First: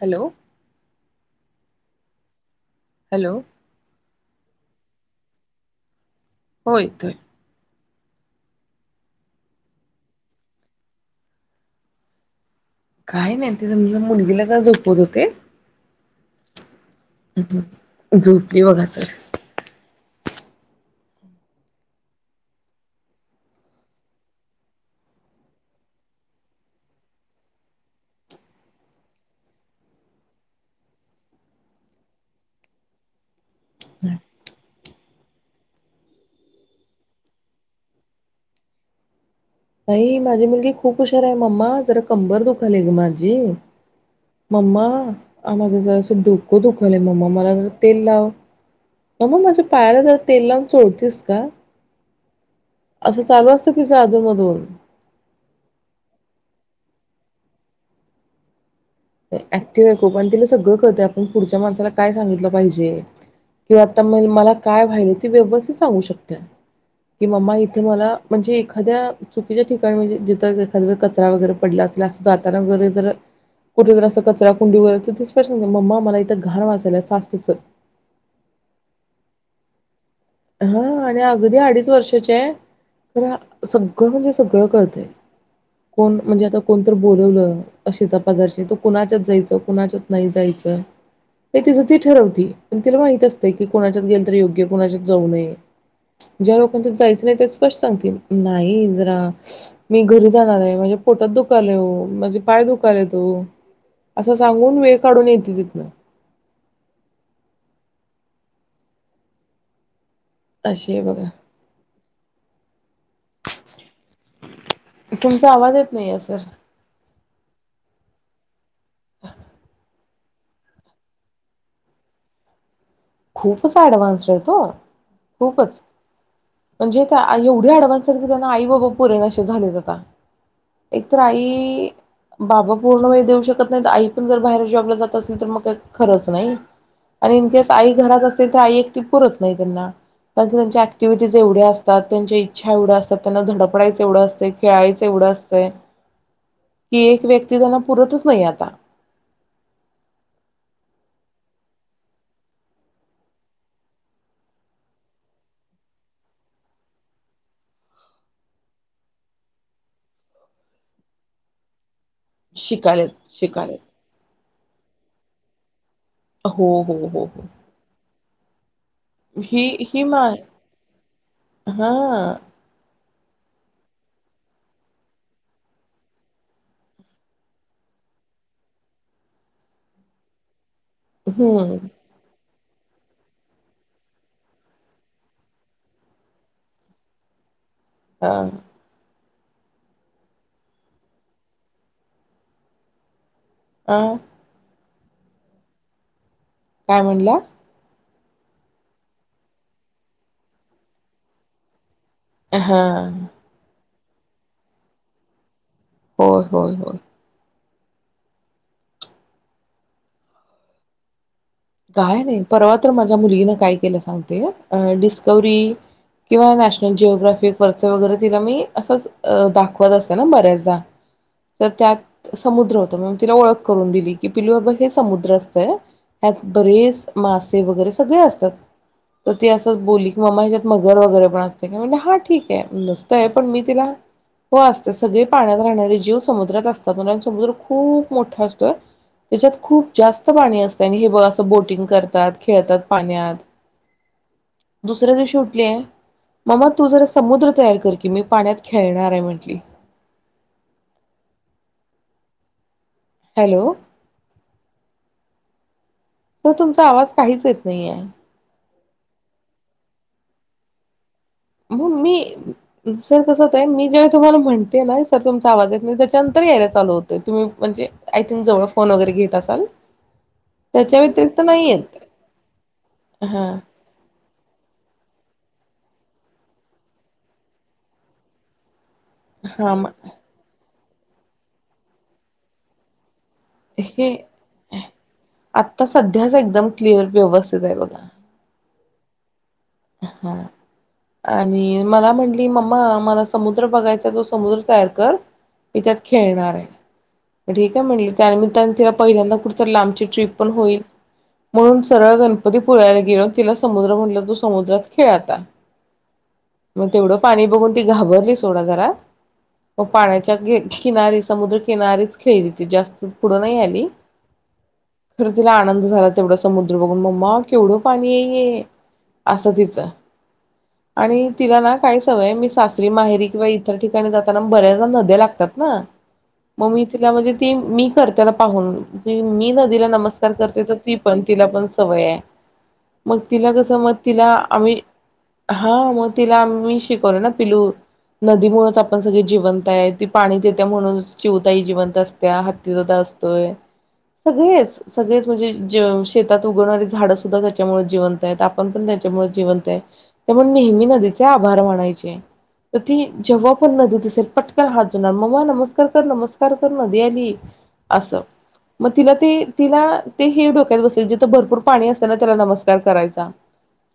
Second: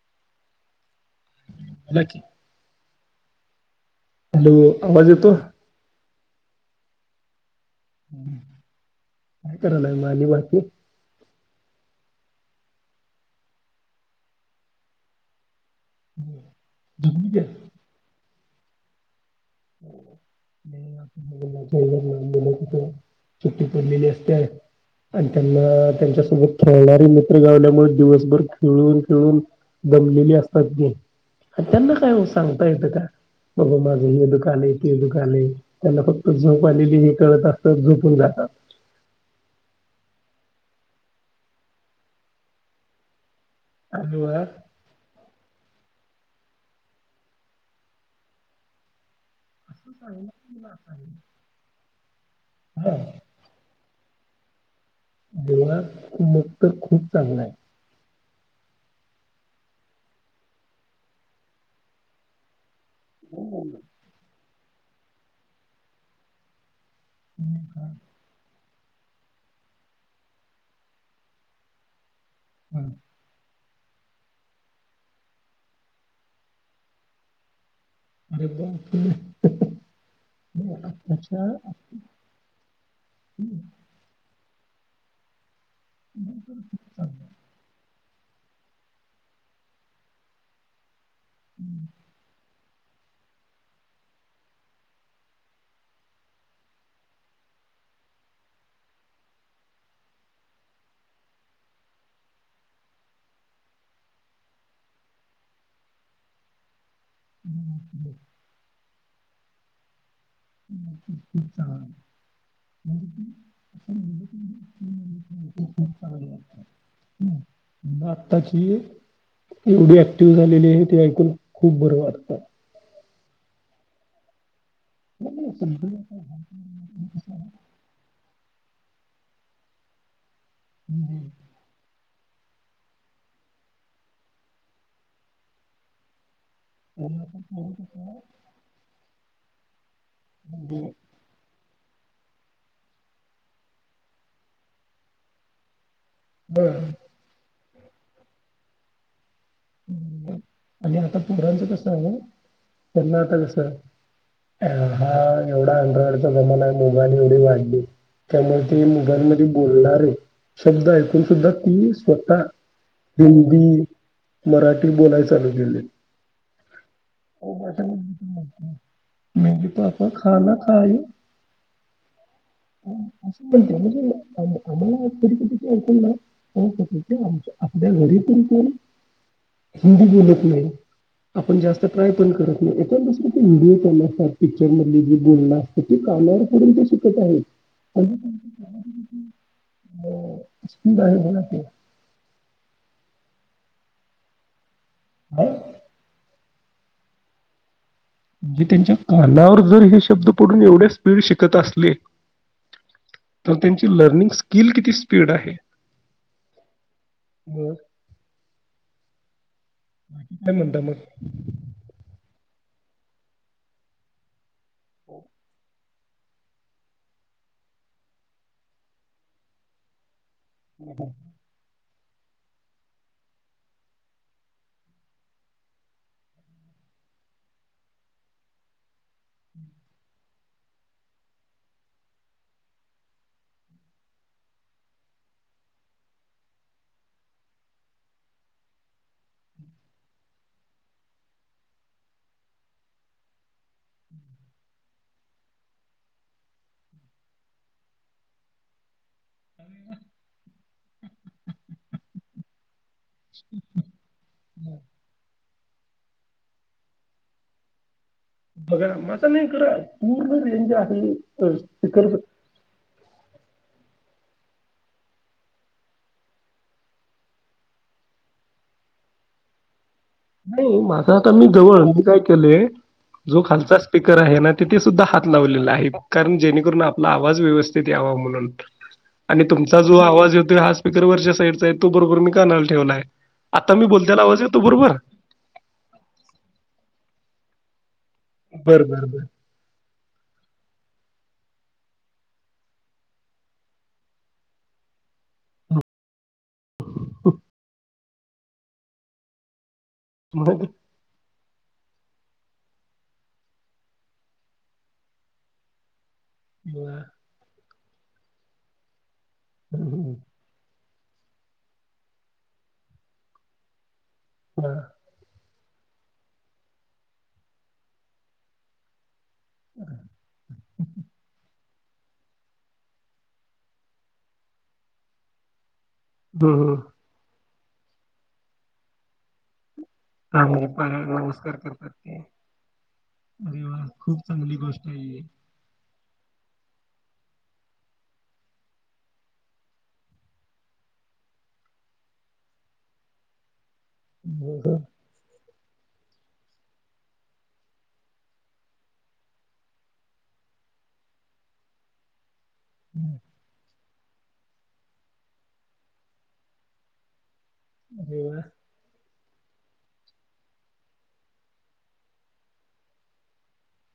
Hello बोला की hello hello आवाज येतो हो येतोय ह काय करायला आणि बाकी काही नाही ते जरा मुलगीला तर झोपवत होते [unintelligible] तुम काय? धूम ए झोप हे बघा सर सुट्टी पडलेली असत्या आणि त्यांना त्यांच्यासोबत खेळणारी मित्र घावल्यामुळे दिवसभर खेळून खेळून दमलेले असतात ते अन त्यांना काय सांगता येतं का बाबा माझं हे दुख हे दुखले ते दुखले त्यांना फक्त झोप आलेली हे कळत असतात झोपून जातात नाहीई माझी मुलगी खूप हुशार आहे मम्मा जरा कंबर दुखालेय ग माझी आणि वा मम्मा आमझ जा डोकं दुखेल मम्मा मला जरा तेल लाव मम्मा माझ्या पायाला जरा तेल लावून चोळतेस का हा असं चालू असत आधून- मधून देवळात मखूट खूप चांगला आहे. ऍक्टिव्ह आहे खूप आणि तिला सगळं कलतय आपण पुढच्या माणसाला काय सांगितलं पाहिज [inaudible] किंवा आता मी मला काय व्हायलं ते व्यवस्थित सांगू शकते. कि मम्मा इथे मला म्हणजे एक एखाद्या चुकीच्या ठिकाणी म्हणजे जिथं एखाद्यावेळेस कचरा वगैरे पडला असल्यास जाताना हा. घरी जर कुठे जरा असं कचरा कुड़ी वगैरे असेल तर ती स्पष्ट सांगते मम्मा मला इथं घाण वास आलाय फास्ट चल अरे वा हं हा आणि अगदी अडीच वर्षाचे आहे सगळं म्हज सगळं कळतंय कोण म्हणजे आता कोणततर बोलवलं शेजारपाजारशी कुणाच्यात जायच कुणाच्याच नाही जायचं ते तिज ती ठरवती म तिला माहित असतय की कोणाच्यात गेल तर योग्य कोणाच्यात जाऊ नये ज्या लोकांच्यात जायचं ते स्पष्ट सांगतील नाही ओ जरा मी घरी जाणारये माझ्या पोटात दुखाल ओ माझे पाय दुखले ओ असा सांगून वेळ काढून येते तिथनं अरे बापरे अशी आहे बघा [unintelligible] मुल तुमचा आवाज येत नाहीये सर आताची एवढी ऍक्टिव्ह झालेली आहे ते ऐकून खूप बरं वाटत. खूपच ऍडव्हान्स आहेत ओ नाही, खूपच समजून येतं. म्हणजे त्या एवढी अडवायाचं केकांना आई बाबा पुरेणासेे झालेत आता एक तर आई बाबा पूर्ण वेळ देऊ शकत नाहीत आई पण जर बाहेर जॉबला जात असली तर मग काही खरंच नाही आणि इनकेस [inaudible] आई घरात असतय तर आई एकटी पूरत नाही त्यांना [unintelligible] त्यांच्या ऍक्टिव्हिटीज एवढ अस त्यात त्यांच्या इच्छा एवढ्या असतात, त्यांना धडपडायचं एवढं असतय, खेळायचं एवढं असतय हं. ही एक व्यक्त ते त्यांना पुरतच नाही आता आणि आता पोरांचं कस आहे त्यांना आता कस आहे हा [unintelligible] एवढा अँड्रॉइडचा जमाना आहे मोबाईल एवढे वाढले त्यामुळे ते मोबाईल मध्ये बोलणारे शब्द ऐकून सुद्धा ती स्व शिकायत शिकायत मराठी बोलाय चालू केलंय हो हो हो हो रिकामा ऑडिओ ही मेेरे ही पापाा मा खाना खाइ? हा असं बोलत्या आम्हाला परिती कण ना आम आपल्या घरीतून कोण हिंदी बोलत नाही. आपण हम्म जास्त ट्राय पण करत ए दुसर ते व्हिडिओ [unintelligible] असतात पिक्चर मध जे बोलण असतं ते कानावर पडून ते शिकत आहेत. हा रिकामा ऑडिओ [inaudible] हो स्पीड आहे बोला की, अं रिकामा ऑडिओ [inaudible] काय म्हणला? म्हणजे त्यांच्या कानावर जर हे शब्द पडून एवढे स्पीड शिकत असले हा! तर त्यांची लर्निंग स्किल किती स्पीड आहे? होय-होय-होय! रिकामा ऑडिओ बाकी काय म्हणता मग काय नाही परवा तर माझ्या मुलगीनं काय केलं सांगते डिस्कवरी किंवा नॅशनल जिओग्राफिक वरच वगैरे तिला मी असचं दाखवत असत बऱ्याचदा तर त्यात समुद्र होतं. मण तिला ओळख करून दिली की पिलू अबघ हे समुद्र असतंय ह्यात बरेच मासे वगैरे सगळे असतात तर ती असं बोल्ली की म्मा ह्याच्यात मगर वगैरे पण असते का? मी म्हण हा ठीक आहे नसतंय पण मी तिला हो असते सगळे पाण्यात राहणारे जीव समुद्रात असतात. म्हणून समुद्र खूप मोठा असतोय. त्याच्यात खूप जास्त पाणी असत. त्यांनी हे बघ असं बोटिंग करतात खेळतात पाण्यात रिकामा ऑडिओ दुसऱ्या दिवशी उठलीय, ममा तू जरा समुद्र तयार कर की मी पाण्यात खेळणार काय म्हंटली हॅलो रिकामा ऑडिओ [inaudible] सर तुमचा आवाज काहीच येत नाही आहे. बघा माझं नाही कर पूर्ण रेंज आहे. म्हणु मी स्पीकर सर कसं होतंय, मी जेव्हा तुम्हाला म्हणते ना सर तुमचा आवाज येत नाही, त्याच्यानंतर यायला चालू होतोय. तुम्ही म्हणजे आय थिंक जवळ फोन वगैरे घेत असाल नाही त्याच्या माझा आता व्यतिरिक्त मी नाही जवळ येत मी काय केलंय, जो हा खालचा स्पीकर आहे ना तिथे सुद्धा हात लावलेलं आहे कारण जेणेकरून आपला आवाज व्यवस्थित यावा म्हणून आणि हा तुमचा म जो आवाज येतोय आ पिकर वरच्या साईडचा आहे तो बरोबर मी कानाला ठेवलाय. आता मी हे बोलतेला आवाज येतो बरोबर आता सध्याच एकदम क्लिअर व्यवस्थित आहे बघा. बर बर बर हा आणि मला म्हंटली मम्मा मला समुद्र बघायचा तो समुद्र तयार कर, मी त्यात खेळणार आहे. ठीक आहे म्हणली. त्या निमित्ताने तिला पहिल्यांदा कुठ तरी लांब ची ट्रिप पण मग होईल. म्हणून सरळ गणपती पुळ्याला गेलो तिला समुद्र म्हणलंस समुद्रात खेळ आता मग वा. तेवढं पाणी बघून ती घाबरली सोडा जरा हो हम्म, पाण्याच्या घे किनारी समुद्रकिनारीच खेळली ती जास्त पुढं नाही आली. हां. खर तिला आनंद झाला तेवढा समुद्र बघून मम्मा केवढं पाणी आहे हे, असं तिचं आणि तिला ना काय सवय मी सासरी माहेरी किंवा इतर ठिकाणी जाताना बऱ्याचदा नद्या लागतात ना हम्म. ममी तीला म्हणते ते मी करत्याल पाहून मी [unintelligible] तीला नमस्कार करते आम्ही तर ती पाण्याला पण तिला नमस्कार पण करतात सवय ते आहे मग तिला अरे कस वा मग खूप चांगली गोष्ट आहे ही ह मग तिला आम्ही शिकवलं ना पिलू नदीमुळच आपण सगळे जिवंत आहे ती पाणी देत्या म्हणूनच चिऊताई जिवंत असत्या हत्ती दादा असतो त. हम्म, हम्म. सगळेच सगळेच म्हणजे शेतात उगवणारी झाडं सुद्धा त्याच्यामुळे जिवंत आहेत आपण पण जिवंत आहे त्यामुळे नेहमी नदीचे आभार म्हणजे यचं. ती जेव्हा पण नदीत दिसेल पटकन हात जोडणार मम्मा नमस्कार कर नमस्कार कर नदी आली. असं जेवलं मग तिला ते तिला ते हे डोक्यात बसले जिथं भरपूर पाणी असतेना त्याला नमस्कार करायचा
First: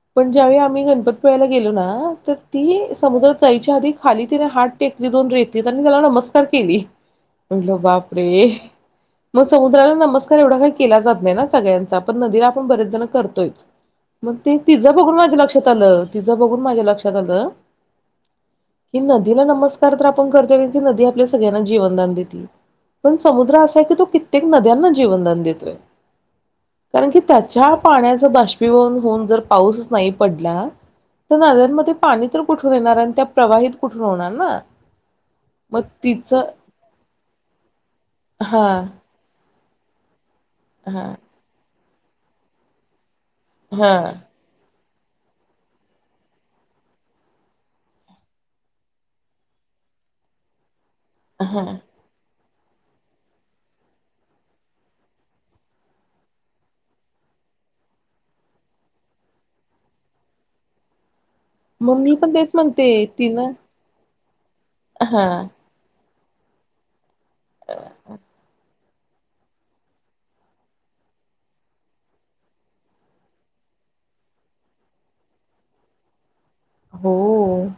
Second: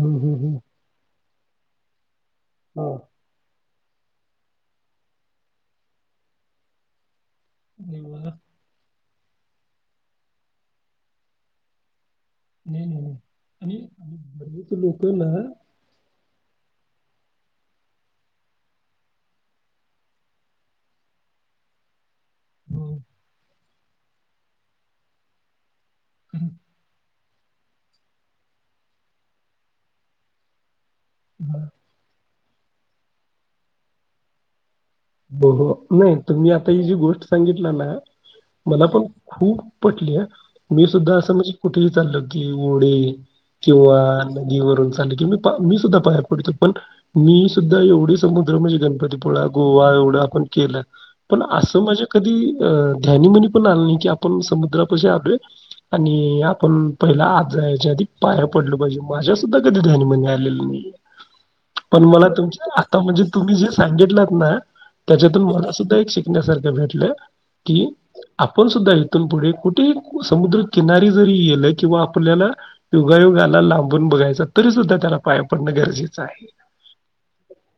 हम्म, पण हम्म, हम्म. ज्यावेळी आम्ही गणपती पवायला गेलो ना तर ती हां. समुद्रात जायची. आधी खाली तिने हात टेकली दोन रेतीत आणि त्याला नमस्कार केली. म्हटलं अरे वा बापरे! मग समुद्राला नमस्कार एवढा काही केला जात नाही ना सगळ्यांचा पण नदीला आपण नाही, बरेच नाही, जण नाही. करतोयच आणि आणि मग बरेच तिचं बघून लोकं ना माझ्या लक्षात आलं तिचं बघून माझ्या लक्षात आलं, की नदीला नमस्कार तर आपण करतो की नदी आपल्या सगळ्यांना जीवनदान देते हो, पण समुद्र की तो कित्येक नद्यांना जीवन दान देतोय. ह न की त्याच्या पाण्याचं बाष्पीभवन होऊन जर पाऊसच नाही पडला, तर हा. नद्यांमध्ये पाणी कुठून येणार आणि त्या प्रवाहित कुठून होणार ना? हो मग हो, नाही तिचं तुम्ही आता ही जी गोष्ट सांगितलं ना, हा मला पण खूप पटली आ मी हा सुद्धा अस मज कुठली चाल्लं की ओडे हा किंवा नदीवरून मी सुद्धा पाया पडतो पण, मी सुद्धा एवढी समुद्र म्हणजे गणपतीपुळा गो गोवा एवढं आपण केलं पण हा असं माझे कधी अं ध्यानी मनी पण आले नाही की आपण समुद्रापाशी आलोय आणि आपण पहिला आज याच्या आधी पाया पडलो पाहिजे माझ्यासुद्धा कधी ध्यानी मनी आलेलं नाही मग पण मी मला तेच तुमचं म्हणते आता म्हणजे तिनं तुम्ही जे सांगितलं म हा त्याच्यातून मला सुद्धा एक शिक तुझ्या सारखे भेटले कि, आपण सुद्धा तितून पुढे कुठेही समुद्रकिनारी जरी येल किंवा आपल्याला युगायुगाला लांबून बघायचा तरी सुद्धा त्याला पाया पडणं गरजेचं आहे हो,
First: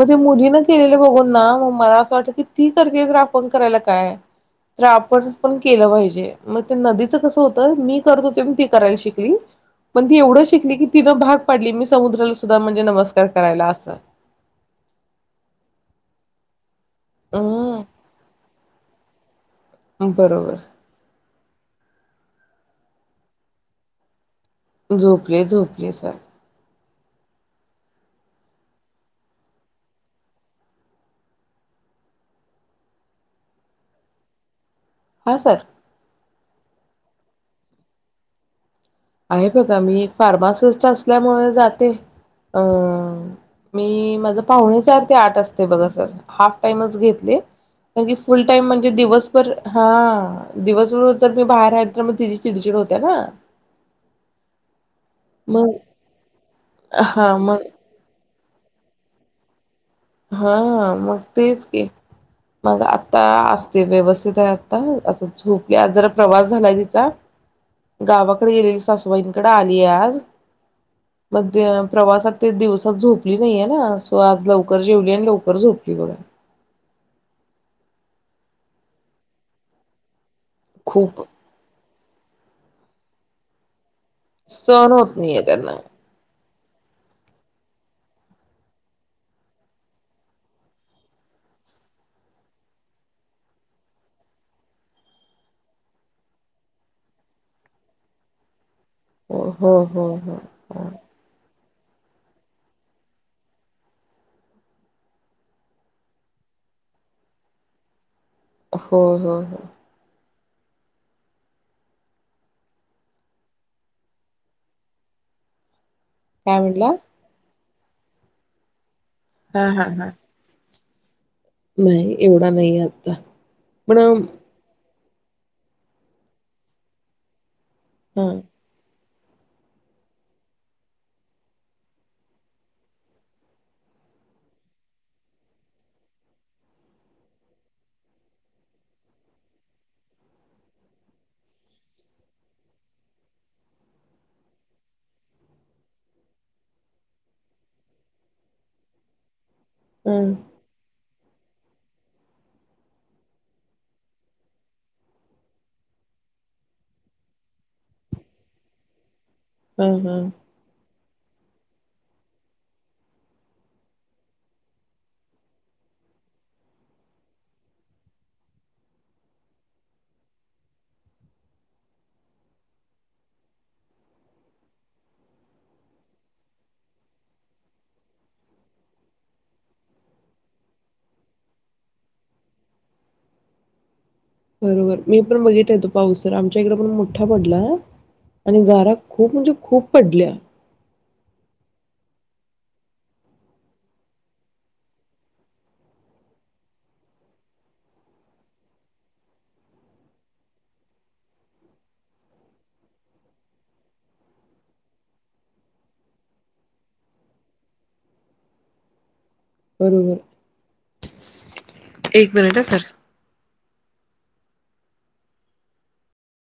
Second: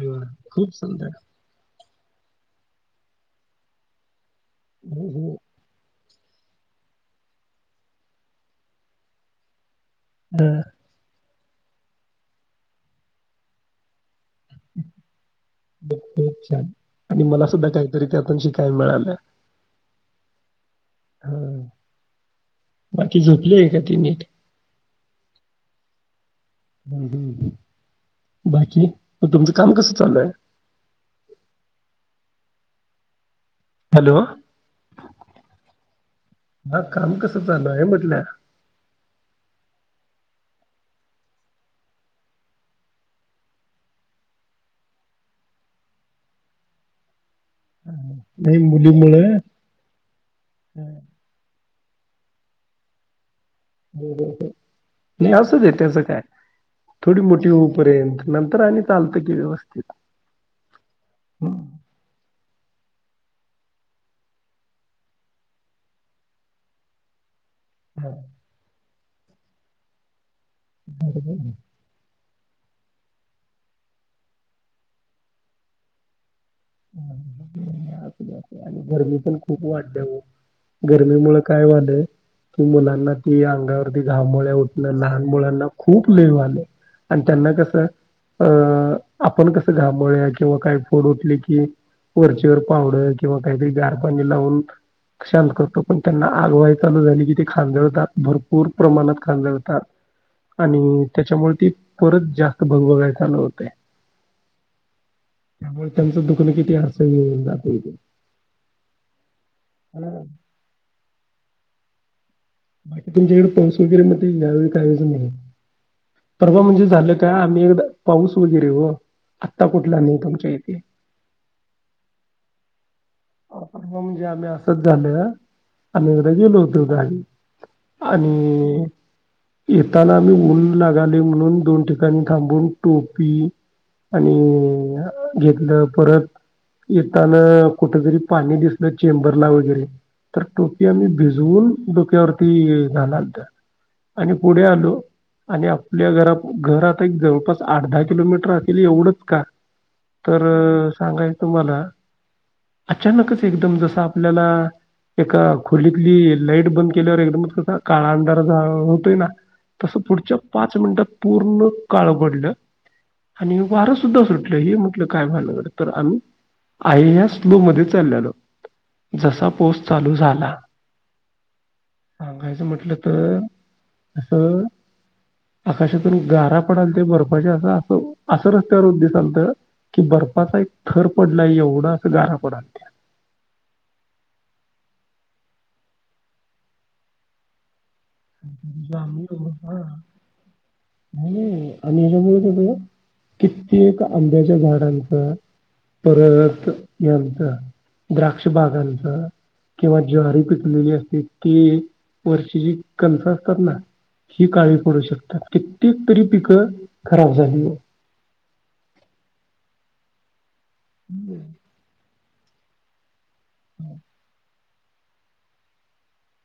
मग ते वा! मुलीन खूप केलेलं सुंदर. बघून ना मग मला असं वाटतं की ती करते तर आपण करायला काय तर हो, आपण हो. पण केलं पाहिजे मग ते नदीचं कसं होतं मी करत होते म्हणून ती करायला शिकली पण ती एवढं हं. शिकली की तिथं भाग पडली मी समुद्रला सुद्धा म्हणजे नमस्कार च करायला असं बोबोचान आणि मला सुद्धा हम्म काहीतरी त्यातून शिक मिळालं बरोबर ह, बाकी झोपली आहे का ती नीट? झोपले झोपले सर हूं हूं बाकी म तुमचं काम कसं चालु हाय? हॅलो हा सर हा काम कसं चालु आहे म्हटलं? आहे बघा मी एक फार्मासिस्ट असल्यामुळे जाते. अ मी माझ पाहुणे चार ते आठ असते बघा सर हाफ टाइमच घेतले. म्हणजे फुल नाही टाइम म्हणजे मुलीमुळे दिवसभर हा दिवसभर जर मी बाहेर राहिले. अन म तिची चिडचिड होते ना. हो असुदे मग त्याज काय थोडी हा मोठी मग होईपर्यंत नंतर आणि चालतं की व्यवस्थीत हा हा मग तेच की मग आत्ता असते व्यवस्थित आहे आता आता झोपले आज जरा प्रवास झालाय तिचा हा, गावाकडे गेलेली सासू- वैनीकड आलीय आज बरोबर. मध्य प्रवासात ती दिवसात झोपली नाहीये ना सो आज लवक लवकर जेवली आणि लवकर झोपली बघा. [unintelligible] गरमी पण खूप वाढली ओ खूप गर्मी मूळ काय व्हालय? मुलांना ती अंग म ते घामोळ्या उटण सहन होत लहान नाहीये मुलांना त्यांना. खूप लव वालय आणि त्यांना कस अ अ अ आपण कस घामोळ्या किंवा काय फोड उठले की एक वरचीवर पावडर किंवा काहीतरी गार पाणी लावून शांत करतो पण त्यांना आग व्हाया चालू झाली की ते खांजळतात भरपूर प्रमाणात हो खाल्ला हो होता हो हो. आणि त्याच्यामुळे ते परत जास्त भग भग ऐकायला होतय त्यामुळे त्यांचं दुख- कोणी किती हसू गिळून दाखवतो. हो हो हो तुमच्या कडे पैसे वैगेरे नव्हते, ह्यावेळी काय जमलं नाहीये. काय परवा म्हणजे म्हटला? झालं काय आम्ही एकदा पाऊस वगैरे ओ आत्ता हा हा कुठला हा. नाई तुमच्या इथे. नाही येवढा नाही येत. आपण हो म्हणजे आम्ही असच झाल्या आम्ही उद्या गेलो होतो गाडीत. हा आणि येताना आम्ही मुलून लागाली म्हणून दोन ठिकाणी थांबून टोपी आणि घेतलं परत येताना कुठ जरी पाणी दिसलं चेंबरला वगैरे तर टोपी आम्ही भिजवून डोक्यावरती घालाता आणि पुढे आलो आणि आपल्या घरा घरात आता एक जवळपास आठ दहा किलोमीटर असेल एवढंच काय तर सांगाय तुम्हाला अचानकच एकदम जसं आपल्याला एका खोलीतली लाईट बंद केल्यावर एकदम कसा काळा अंधारा होतोय ना हा तस हा. पुढच्या पाच मिनटात पूर्ण काळ पडलं आणि वारं सुद्धा सुटलं हे म्हटलं काय व्हायल तर आम्ही आयस लो मध्ये चाललेलो जसा पाऊस चालू झाला सांगायचं म्हटलं तर अस आकाशातून गारा पडालत्या ते बर्फच्या अस असं असं रस्त्यावर दिसालत की बर्फचा एक थर पडलाय एवढा गारा पडालत्या बरोबर मी पण बघितला तो पाऊस सर आमच्या इकडं पण मोठा पडलाय आणि गारा आम्ही खूप म्हणजे एवढं- हा खूप पडल्या आणि हेच्यामुळे कित्येक आंब्याच्या झाडांच परत यांचा द्राक्ष बागांच किंवा ज्वारी पिकलेली असते ते वर्षी ज कणस असतात ना ही काळी पडू शकतात कित्येक तरी पिकं खराब झाली बरोबर [unintelligible] हम्म [inaudible] एक मिनिट हा सर हम [inaudible]